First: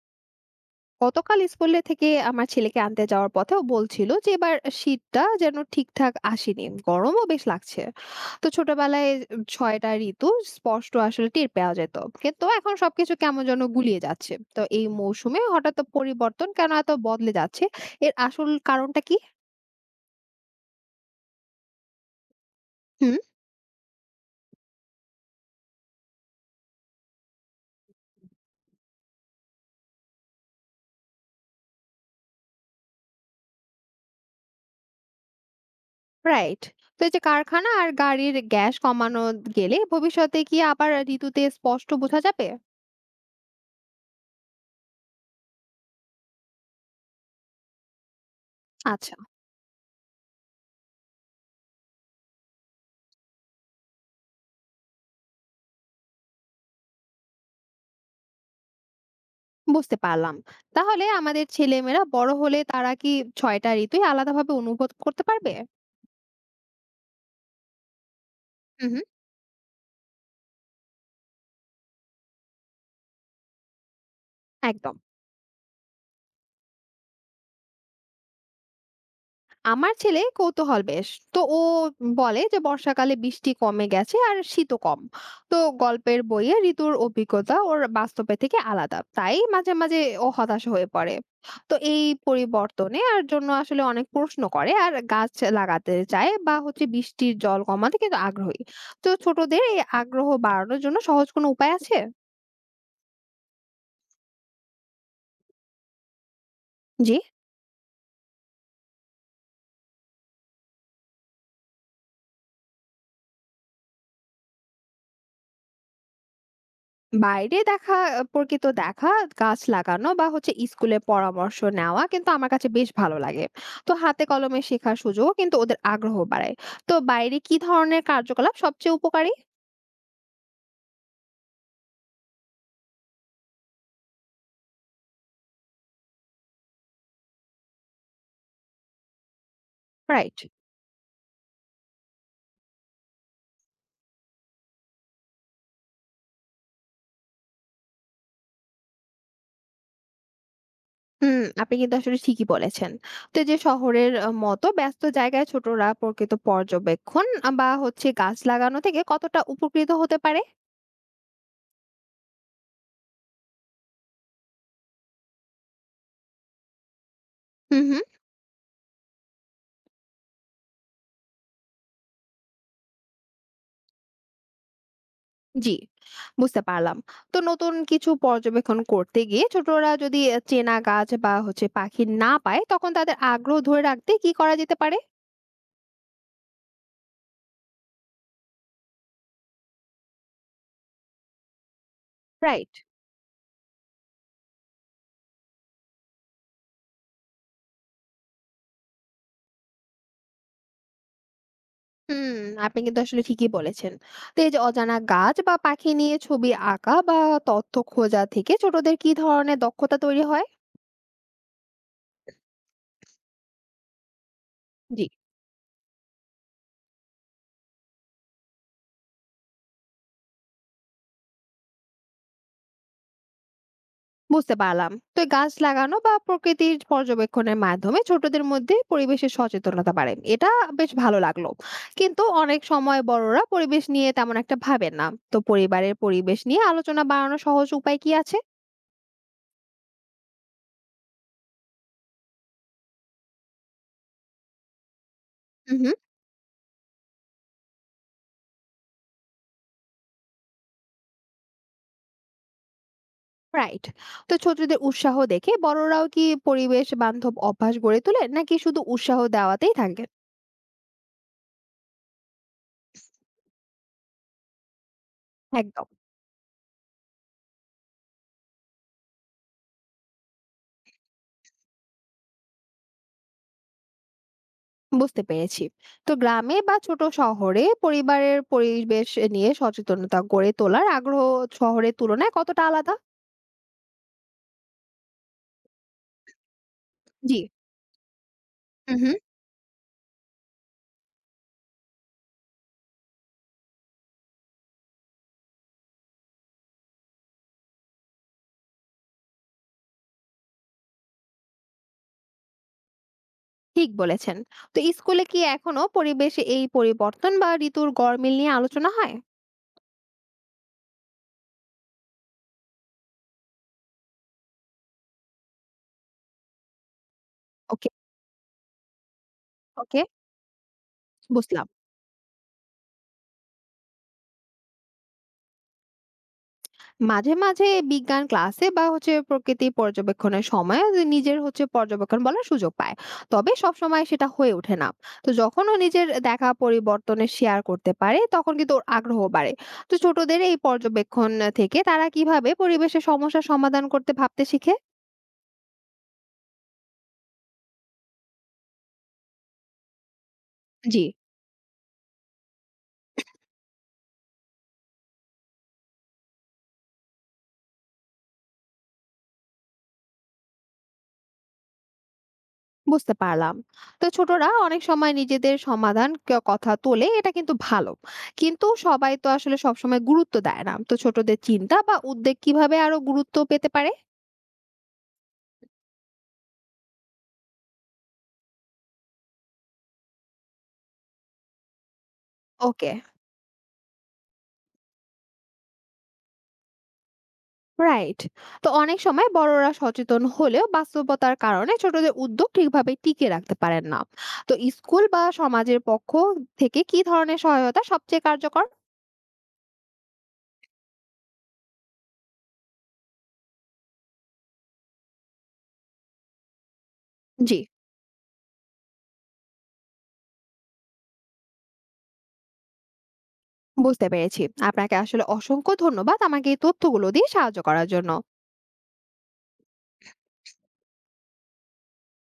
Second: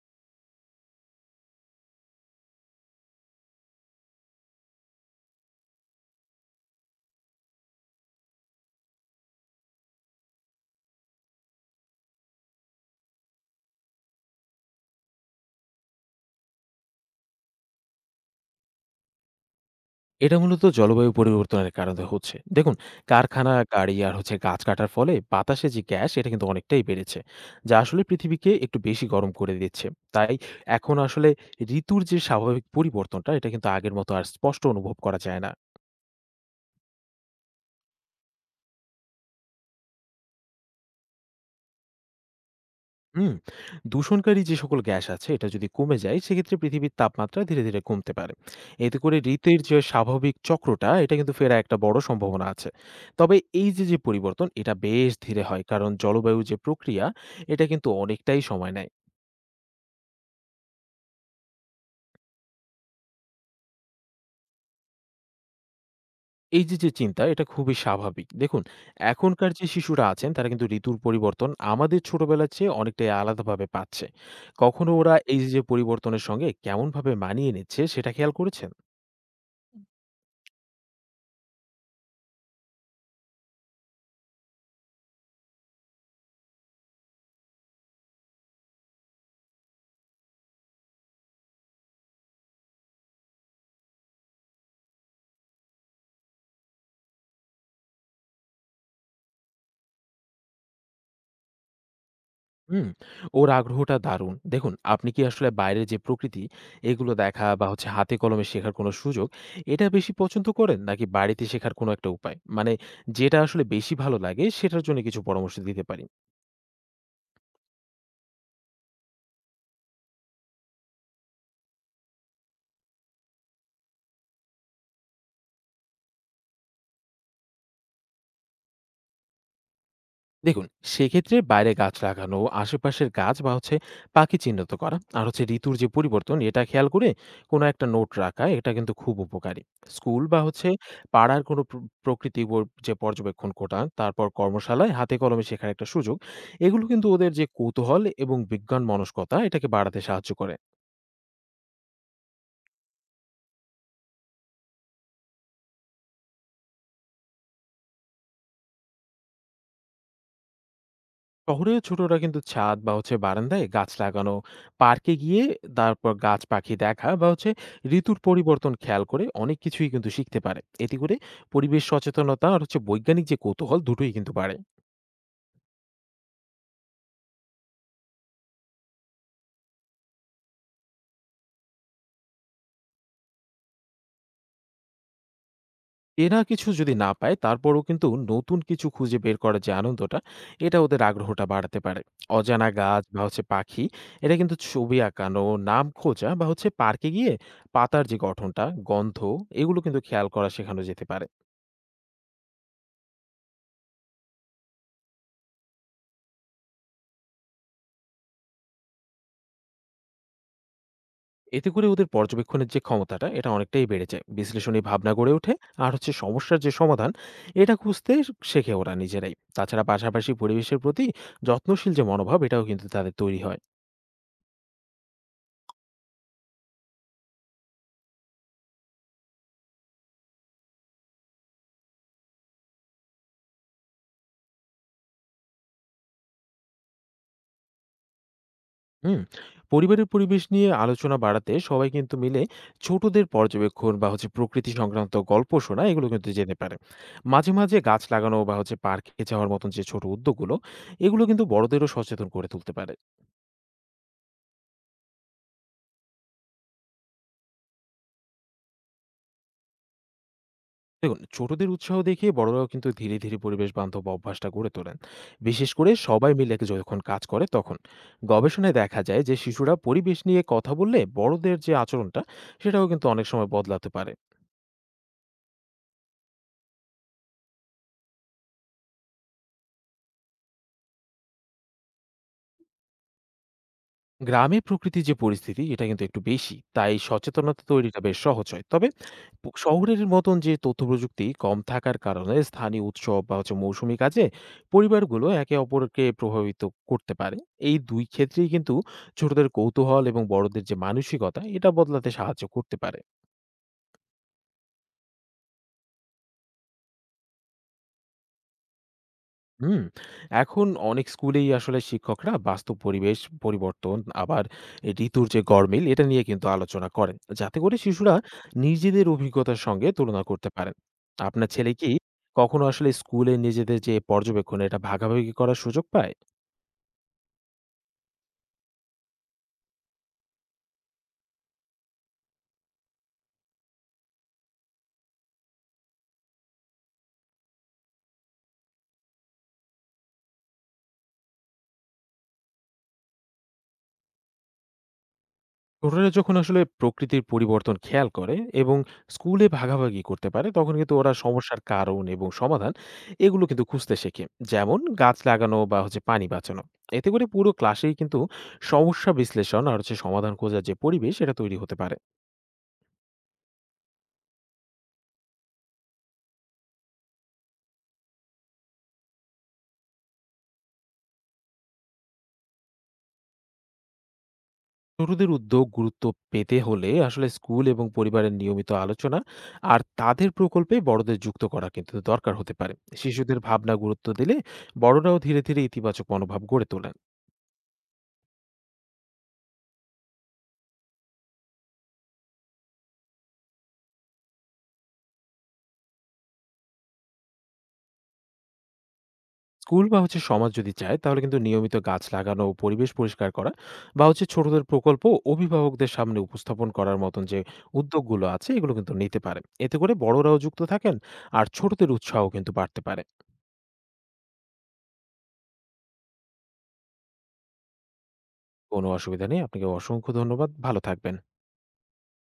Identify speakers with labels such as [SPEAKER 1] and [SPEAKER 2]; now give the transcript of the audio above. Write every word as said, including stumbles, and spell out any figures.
[SPEAKER 1] গতকাল স্কুলে থেকে আমার ছেলেকে আনতে যাওয়ার পথেও বলছিল যে এবার শীতটা যেন ঠিকঠাক আসেনি, গরমও বেশ লাগছে। তো ছোটবেলায় ছয়টা ঋতু স্পষ্ট আসলে টের পাওয়া যেত, কিন্তু এখন সবকিছু কেমন যেন গুলিয়ে যাচ্ছে। তো এই মৌসুমে হঠাৎ পরিবর্তন কেন, এত বদলে যাচ্ছে? এর আসল কারণটা কি?
[SPEAKER 2] এটা মূলত জলবায়ু পরিবর্তনের কারণে হচ্ছে। দেখুন,
[SPEAKER 1] হুম।
[SPEAKER 2] কারখানা, গাড়ি আর হচ্ছে গাছ কাটার ফলে বাতাসে যে গ্যাস, এটা কিন্তু অনেকটাই বেড়েছে। যা আসলে পৃথিবীকে একটু বেশি গরম করে দিচ্ছে। তাই এখন আসলে ঋতুর যে স্বাভাবিক পরিবর্তনটা, এটা কিন্তু আগের মতো আর স্পষ্ট অনুভব করা যায় না।
[SPEAKER 1] রাইট। তো এই যে কারখানা আর গাড়ির গ্যাস কমানো গেলে ভবিষ্যতে কি আবার ঋতুতে স্পষ্ট বোঝা যাবে?
[SPEAKER 2] হুম, দূষণকারী যে সকল গ্যাস আছে এটা যদি কমে যায় সেক্ষেত্রে পৃথিবীর তাপমাত্রা ধীরে ধীরে কমতে পারে। এতে
[SPEAKER 1] আচ্ছা।
[SPEAKER 2] করে ঋতুর যে স্বাভাবিক চক্রটা এটা কিন্তু ফেরা একটা বড় সম্ভাবনা আছে। তবে এই যে যে পরিবর্তন এটা বেশ ধীরে হয় কারণ জলবায়ু যে প্রক্রিয়া এটা কিন্তু অনেকটাই সময় নেয়।
[SPEAKER 1] বুঝতে পারলাম। তাহলে আমাদের ছেলেমেয়েরা বড় হলে তারা কি ছয় টা ঋতুই আলাদাভাবে অনুভব করতে পারবে?
[SPEAKER 2] এই যে যে চিন্তা এটা খুবই স্বাভাবিক। দেখুন,
[SPEAKER 1] হুম, হুম।
[SPEAKER 2] এখনকার যে শিশুরা আছেন তারা কিন্তু ঋতুর পরিবর্তন আমাদের ছোটবেলার চেয়ে অনেকটাই আলাদাভাবে পাচ্ছে। কখনো
[SPEAKER 1] একদম।
[SPEAKER 2] ওরা এই যে যে পরিবর্তনের সঙ্গে কেমনভাবে মানিয়ে নিচ্ছে সেটা খেয়াল করেছেন?
[SPEAKER 1] আমার ছেলে কৌতূহল বেশ। তো ও বলে যে বর্ষাকালে বৃষ্টি কমে গেছে আর শীতও কম। তো গল্পের বইয়ে ঋতুর অভিজ্ঞতা ওর বাস্তবে থেকে আলাদা। তাই মাঝে, মাঝে ও হতাশ হয়ে পড়ে। তো এই পরিবর্তনে আর জন্য আসলে অনেক প্রশ্ন করে, আর গাছ লাগাতে চায় বা হচ্ছে বৃষ্টির জল কমাতে কিন্তু আগ্রহী। তো ছোটদের এই আগ্রহ বাড়ানোর জন্য সহজ কোনো উপায় আছে?
[SPEAKER 2] হুম, ওর আগ্রহটা দারুণ। দেখুন, আপনি কি আসলে বাইরের যে প্রকৃতি, এগুলো
[SPEAKER 1] জি।
[SPEAKER 2] দেখা বা হচ্ছে হাতে কলমে শেখার কোনো সুযোগ, এটা বেশি পছন্দ করেন? নাকি বাড়িতে শেখার কোনো একটা উপায়? মানে যেটা আসলে বেশি ভালো লাগে, সেটার জন্য কিছু পরামর্শ দিতে পারি।
[SPEAKER 1] বাইরে দেখা, প্রকৃত দেখা, গাছ লাগানো বা হচ্ছে স্কুলে পরামর্শ নেওয়া কিন্তু আমার কাছে বেশ ভালো লাগে। তো হাতে কলমে শেখার সুযোগও কিন্তু ওদের আগ্রহ বাড়ায়। তো বাইরে কি ধরনের কার্যকলাপ সবচেয়ে উপকারী?
[SPEAKER 2] দেখুন, সেক্ষেত্রে বাইরে গাছ লাগানো, আশেপাশের গাছ বা হচ্ছে পাখি চিহ্নিত করা আর হচ্ছে ঋতুর যে পরিবর্তন এটা খেয়াল করে কোনো একটা নোট রাখা এটা কিন্তু খুব উপকারী। School
[SPEAKER 1] right.
[SPEAKER 2] বা হচ্ছে পাড়ার কোনো প্র- প্রকৃতি ব- যে পর্যবেক্ষণ কোটা, তারপর কর্মশালায় হাতে কলমে শেখার একটা সুযোগ, এগুলো কিন্তু ওদের যে কৌতূহল এবং বিজ্ঞান মনস্কতা এটাকে বাড়াতে সাহায্য করে।
[SPEAKER 1] হুম, আপনি কিন্তু আসলে ঠিকই বলেছেন। তো এই যে শহরের আ মতো ব্যস্ত জায়গায় ছোটরা প্রকৃত পর্যবেক্ষণ বা হচ্ছে গাছ লাগানো থেকে কতটা উপকৃত হতে পারে?
[SPEAKER 2] শহরে ছোটরা কিন্তু ছাদ বা হচ্ছে বারান্দায় গাছ লাগানো, পার্কে গিয়ে তারপর গাছ পাখি দেখা বা হচ্ছে
[SPEAKER 1] হুম, হুম।
[SPEAKER 2] ঋতুর পরিবর্তন খেয়াল করে অনেক কিছুই কিন্তু শিখতে পারে। এতে করে পরিবেশ সচেতনতা আর হচ্ছে বৈজ্ঞানিক যে কৌতূহল দুটোই কিন্তু বাড়ে।
[SPEAKER 1] জি, বুঝতে পারলাম। তো নতুন কিছু পর্যবেক্ষণ করতে গিয়ে ছোটরা যদি আ চেনা গাছ বা হচ্ছে পাখি না পায়, তখন তাদের আগ্রহ ধরে রাখতে কি করা যেতে পারে?
[SPEAKER 2] এরা কিছু যদি না পায় তারপরও কিন্তু নতুন কিছু খুঁজে বের করার যে আনন্দটা এটা ওদের আগ্রহটা বাড়াতে পারে। অজানা
[SPEAKER 1] রাইট।
[SPEAKER 2] গাছ বা হচ্ছে পাখি এটা কিন্তু ছবি আঁকানো, নাম খোঁজা বা হচ্ছে পার্কে গিয়ে পাতার যে গঠনটা, গন্ধ, এগুলো কিন্তু খেয়াল করা শেখানো যেতে পারে।
[SPEAKER 1] হুম, আপনি কিন্তু আসলে ঠিকই বলেছেন। তো এই যে অজানা গাছ বা পাখি নিয়ে ছবি আঁকা বা তথ্য খোঁজা থেকে ছোটদের কি ধরনের দক্ষতা তৈরি হয়?
[SPEAKER 2] এতে করে ওদের পর্যবেক্ষণের যে ক্ষমতাটা এটা অনেকটাই বেড়ে যায়, বিশ্লেষণী ভাবনা গড়ে ওঠে, আর হচ্ছে সমস্যার যে সমাধান এটা খুঁজতে শেখে ওরা নিজেরাই। তাছাড়া পাশাপাশি পরিবেশের প্রতি যত্নশীল যে মনোভাব এটাও কিন্তু তাদের তৈরি হয়।
[SPEAKER 1] বুঝতে পারলাম। তো এই গাছ লাগানো বা প্রকৃতির পর্যবেক্ষণের মাধ্যমে ছোটদের মধ্যে পরিবেশের সচেতনতা বাড়ে, এটা বেশ ভালো লাগলো। কিন্তু অনেক সময় বড়রা পরিবেশ নিয়ে তেমন একটা ভাবেন না। তো পরিবারের পরিবেশ নিয়ে আলোচনা বাড়ানোর সহজ উপায় কি আছে?
[SPEAKER 2] হুম, পরিবারের পরিবেশ নিয়ে আলোচনা বাড়াতে সবাই কিন্তু মিলে ছোটদের পর্যবেক্ষণ বা হচ্ছে প্রকৃতি সংক্রান্ত গল্প শোনা,
[SPEAKER 1] হুম।
[SPEAKER 2] এগুলো কিন্তু যেতে পারে। মাঝে মাঝে গাছ লাগানো বা হচ্ছে পার্কে যাওয়ার মতন যে ছোট উদ্যোগগুলো, এগুলো কিন্তু বড়দেরও সচেতন করে তুলতে পারে।
[SPEAKER 1] রাইট। তো ছোটদের উৎসাহ দেখে বড়রাও কি পরিবেশ বান্ধব অভ্যাস গড়ে তোলে, নাকি শুধু উৎসাহ দেওয়াতেই থাকে?
[SPEAKER 2] দেখুন, ছোটদের উৎসাহ দেখে বড়রাও কিন্তু ধীরে, ধীরে পরিবেশ বান্ধব অভ্যাসটা গড়ে তোলেন। বিশেষ
[SPEAKER 1] একদম।
[SPEAKER 2] করে সবাই মিলে যখন কাজ করে তখন। গবেষণায় দেখা যায় যে শিশুরা পরিবেশ নিয়ে কথা বললে বড়দের যে আচরণটা সেটাও কিন্তু অনেক সময় বদলাতে পারে।
[SPEAKER 1] বুঝতে পেরেছি। তো গ্রামে বা ছোট শহরে পরিবারের পরিবেশ নিয়ে সচেতনতা গড়ে তোলার আগ্রহ শহরের তুলনায় কতটা আলাদা?
[SPEAKER 2] গ্রামে প্রকৃতির যে পরিস্থিতি এটা কিন্তু একটু বেশি। তাই
[SPEAKER 1] জি,
[SPEAKER 2] সচেতনতা তৈরিটা বেশ সহজ হয়। তবে
[SPEAKER 1] হুম, হুম।
[SPEAKER 2] প শহরের মতন যে তথ্যপ্রযুক্তি কম থাকার কারণে স্থানীয় উৎসব বা হচ্ছে মৌসুমি কাজে পরিবারগুলো একে অপরকে প্রভাবিত করতে পারে। এই দুই ক্ষেত্রেই কিন্তু ছোটদের কৌতূহল এবং বড়দের যে মানসিকতা এটা বদলাতে সাহায্য করতে পারে।
[SPEAKER 1] ঠিক বলেছেন। তো স্কুলে কি এখনো পরিবেশে এই পরিবর্তন বা ঋতুর গরমিল নিয়ে আলোচনা হয়?
[SPEAKER 2] হুম, এখন অনেক স্কুলেই আসলে শিক্ষকরা বাস্তব পরিবেশ পরিবর্তন, আবার এই ঋতুর যে গরমিল এটা নিয়ে কিন্তু আলোচনা করেন, যাতে করে
[SPEAKER 1] ওকে।
[SPEAKER 2] শিশুরা নিজেদের অভিজ্ঞতার সঙ্গে
[SPEAKER 1] ওকে।
[SPEAKER 2] তুলনা করতে পারেন। আপনার
[SPEAKER 1] বুঝলাম।
[SPEAKER 2] ছেলে কি কখনো আসলে স্কুলে নিজেদের যে পর্যবেক্ষণ এটা ভাগাভাগি করার সুযোগ পায়?
[SPEAKER 1] মাঝে, মাঝে বিজ্ঞান ক্লাসে বা হচ্ছে প্রকৃতি পর্যবেক্ষণের সময় যে নিজের হচ্ছে পর্যবেক্ষণ বলার সুযোগ পায়। তবে সবসময় সেটা হয়ে ওঠে না। তো যখন ও নিজের দেখা পরিবর্তনের শেয়ার করতে পারে তখন কিন্তু ওর আগ্রহ বাড়ে। তো ছোটদের এই পর্যবেক্ষণ থেকে তারা কিভাবে পরিবেশের সমস্যা সমাধান করতে ভাবতে শিখে?
[SPEAKER 2] ছোটরা যখন আসলে প্রকৃতির পরিবর্তন খেয়াল করে এবং স্কুলে ভাগাভাগি করতে পারে তখন কিন্তু
[SPEAKER 1] জি।
[SPEAKER 2] ওরা সমস্যার কারণ এবং সমাধান, এগুলো কিন্তু খুঁজতে শেখে। যেমন গাছ লাগানো বা হচ্ছে পানি বাঁচানো। এতে করে পুরো ক্লাসেই কিন্তু সমস্যা বিশ্লেষণ আর হচ্ছে সমাধান খোঁজার যে পরিবেশ এটা তৈরি হতে পারে।
[SPEAKER 1] বুঝতে পারলাম। তো ছোটরা অনেক সময় নিজেদের সমাধান ক কথা তোলে, এটা কিন্তু ভালো। কিন্তু সবাই তো আসলে সবসময় গুরুত্ব দেয় না। তো ছোটদের চিন্তা বা উদ্বেগ কিভাবে আরো গুরুত্ব পেতে পারে?
[SPEAKER 2] ছোটদের উদ্যোগ গুরুত্ব পেতে হলে আসলে স্কুল এবং পরিবারের নিয়মিত আলোচনা আর তাদের প্রকল্পে বড়দের যুক্ত করা কিন্তু দরকার হতে পারে।
[SPEAKER 1] ওকে।
[SPEAKER 2] শিশুদের ভাবনা গুরুত্ব দিলে বড়রাও ধীরে ধীরে ইতিবাচক মনোভাব গড়ে তোলেন।
[SPEAKER 1] রাইট। তো অনেক সময় বড়রা সচেতন হলেও বাস্তবতার কারণে ছোটদের উদ্যোগ ঠিকভাবে টিকিয়ে রাখতে পারেন না। তো স্কুল বা সমাজের পক্ষ থেকে কি ধরনের সহায়তা সবচেয়ে কার্যকর?
[SPEAKER 2] স্কুল বা হচ্ছে সমাজ যদি চায় তাহলে কিন্তু নিয়মিত গাছ লাগানো, পরিবেশ পরিষ্কার করা বা হচ্ছে ছোটদের প্রকল্প অভিভাবকদের সামনে উপস্থাপন করার মতন যে
[SPEAKER 1] জি,
[SPEAKER 2] উদ্যোগগুলো আছে, এগুলো কিন্তু নিতে পারে। এতে করে বড়রাও যুক্ত থাকেন আর ছোটদের উৎসাহ কিন্তু বাড়তে পারে।
[SPEAKER 1] বুঝতে পেরেছি। আপনাকে আসলে অসংখ্য ধন্যবাদ আমাকে এই তথ্যগুলো দিয়ে সাহায্য করার জন্য।
[SPEAKER 2] কোনো অসুবিধা নেই, আপনাকে অসংখ্য ধন্যবাদ, ভালো থাকবেন।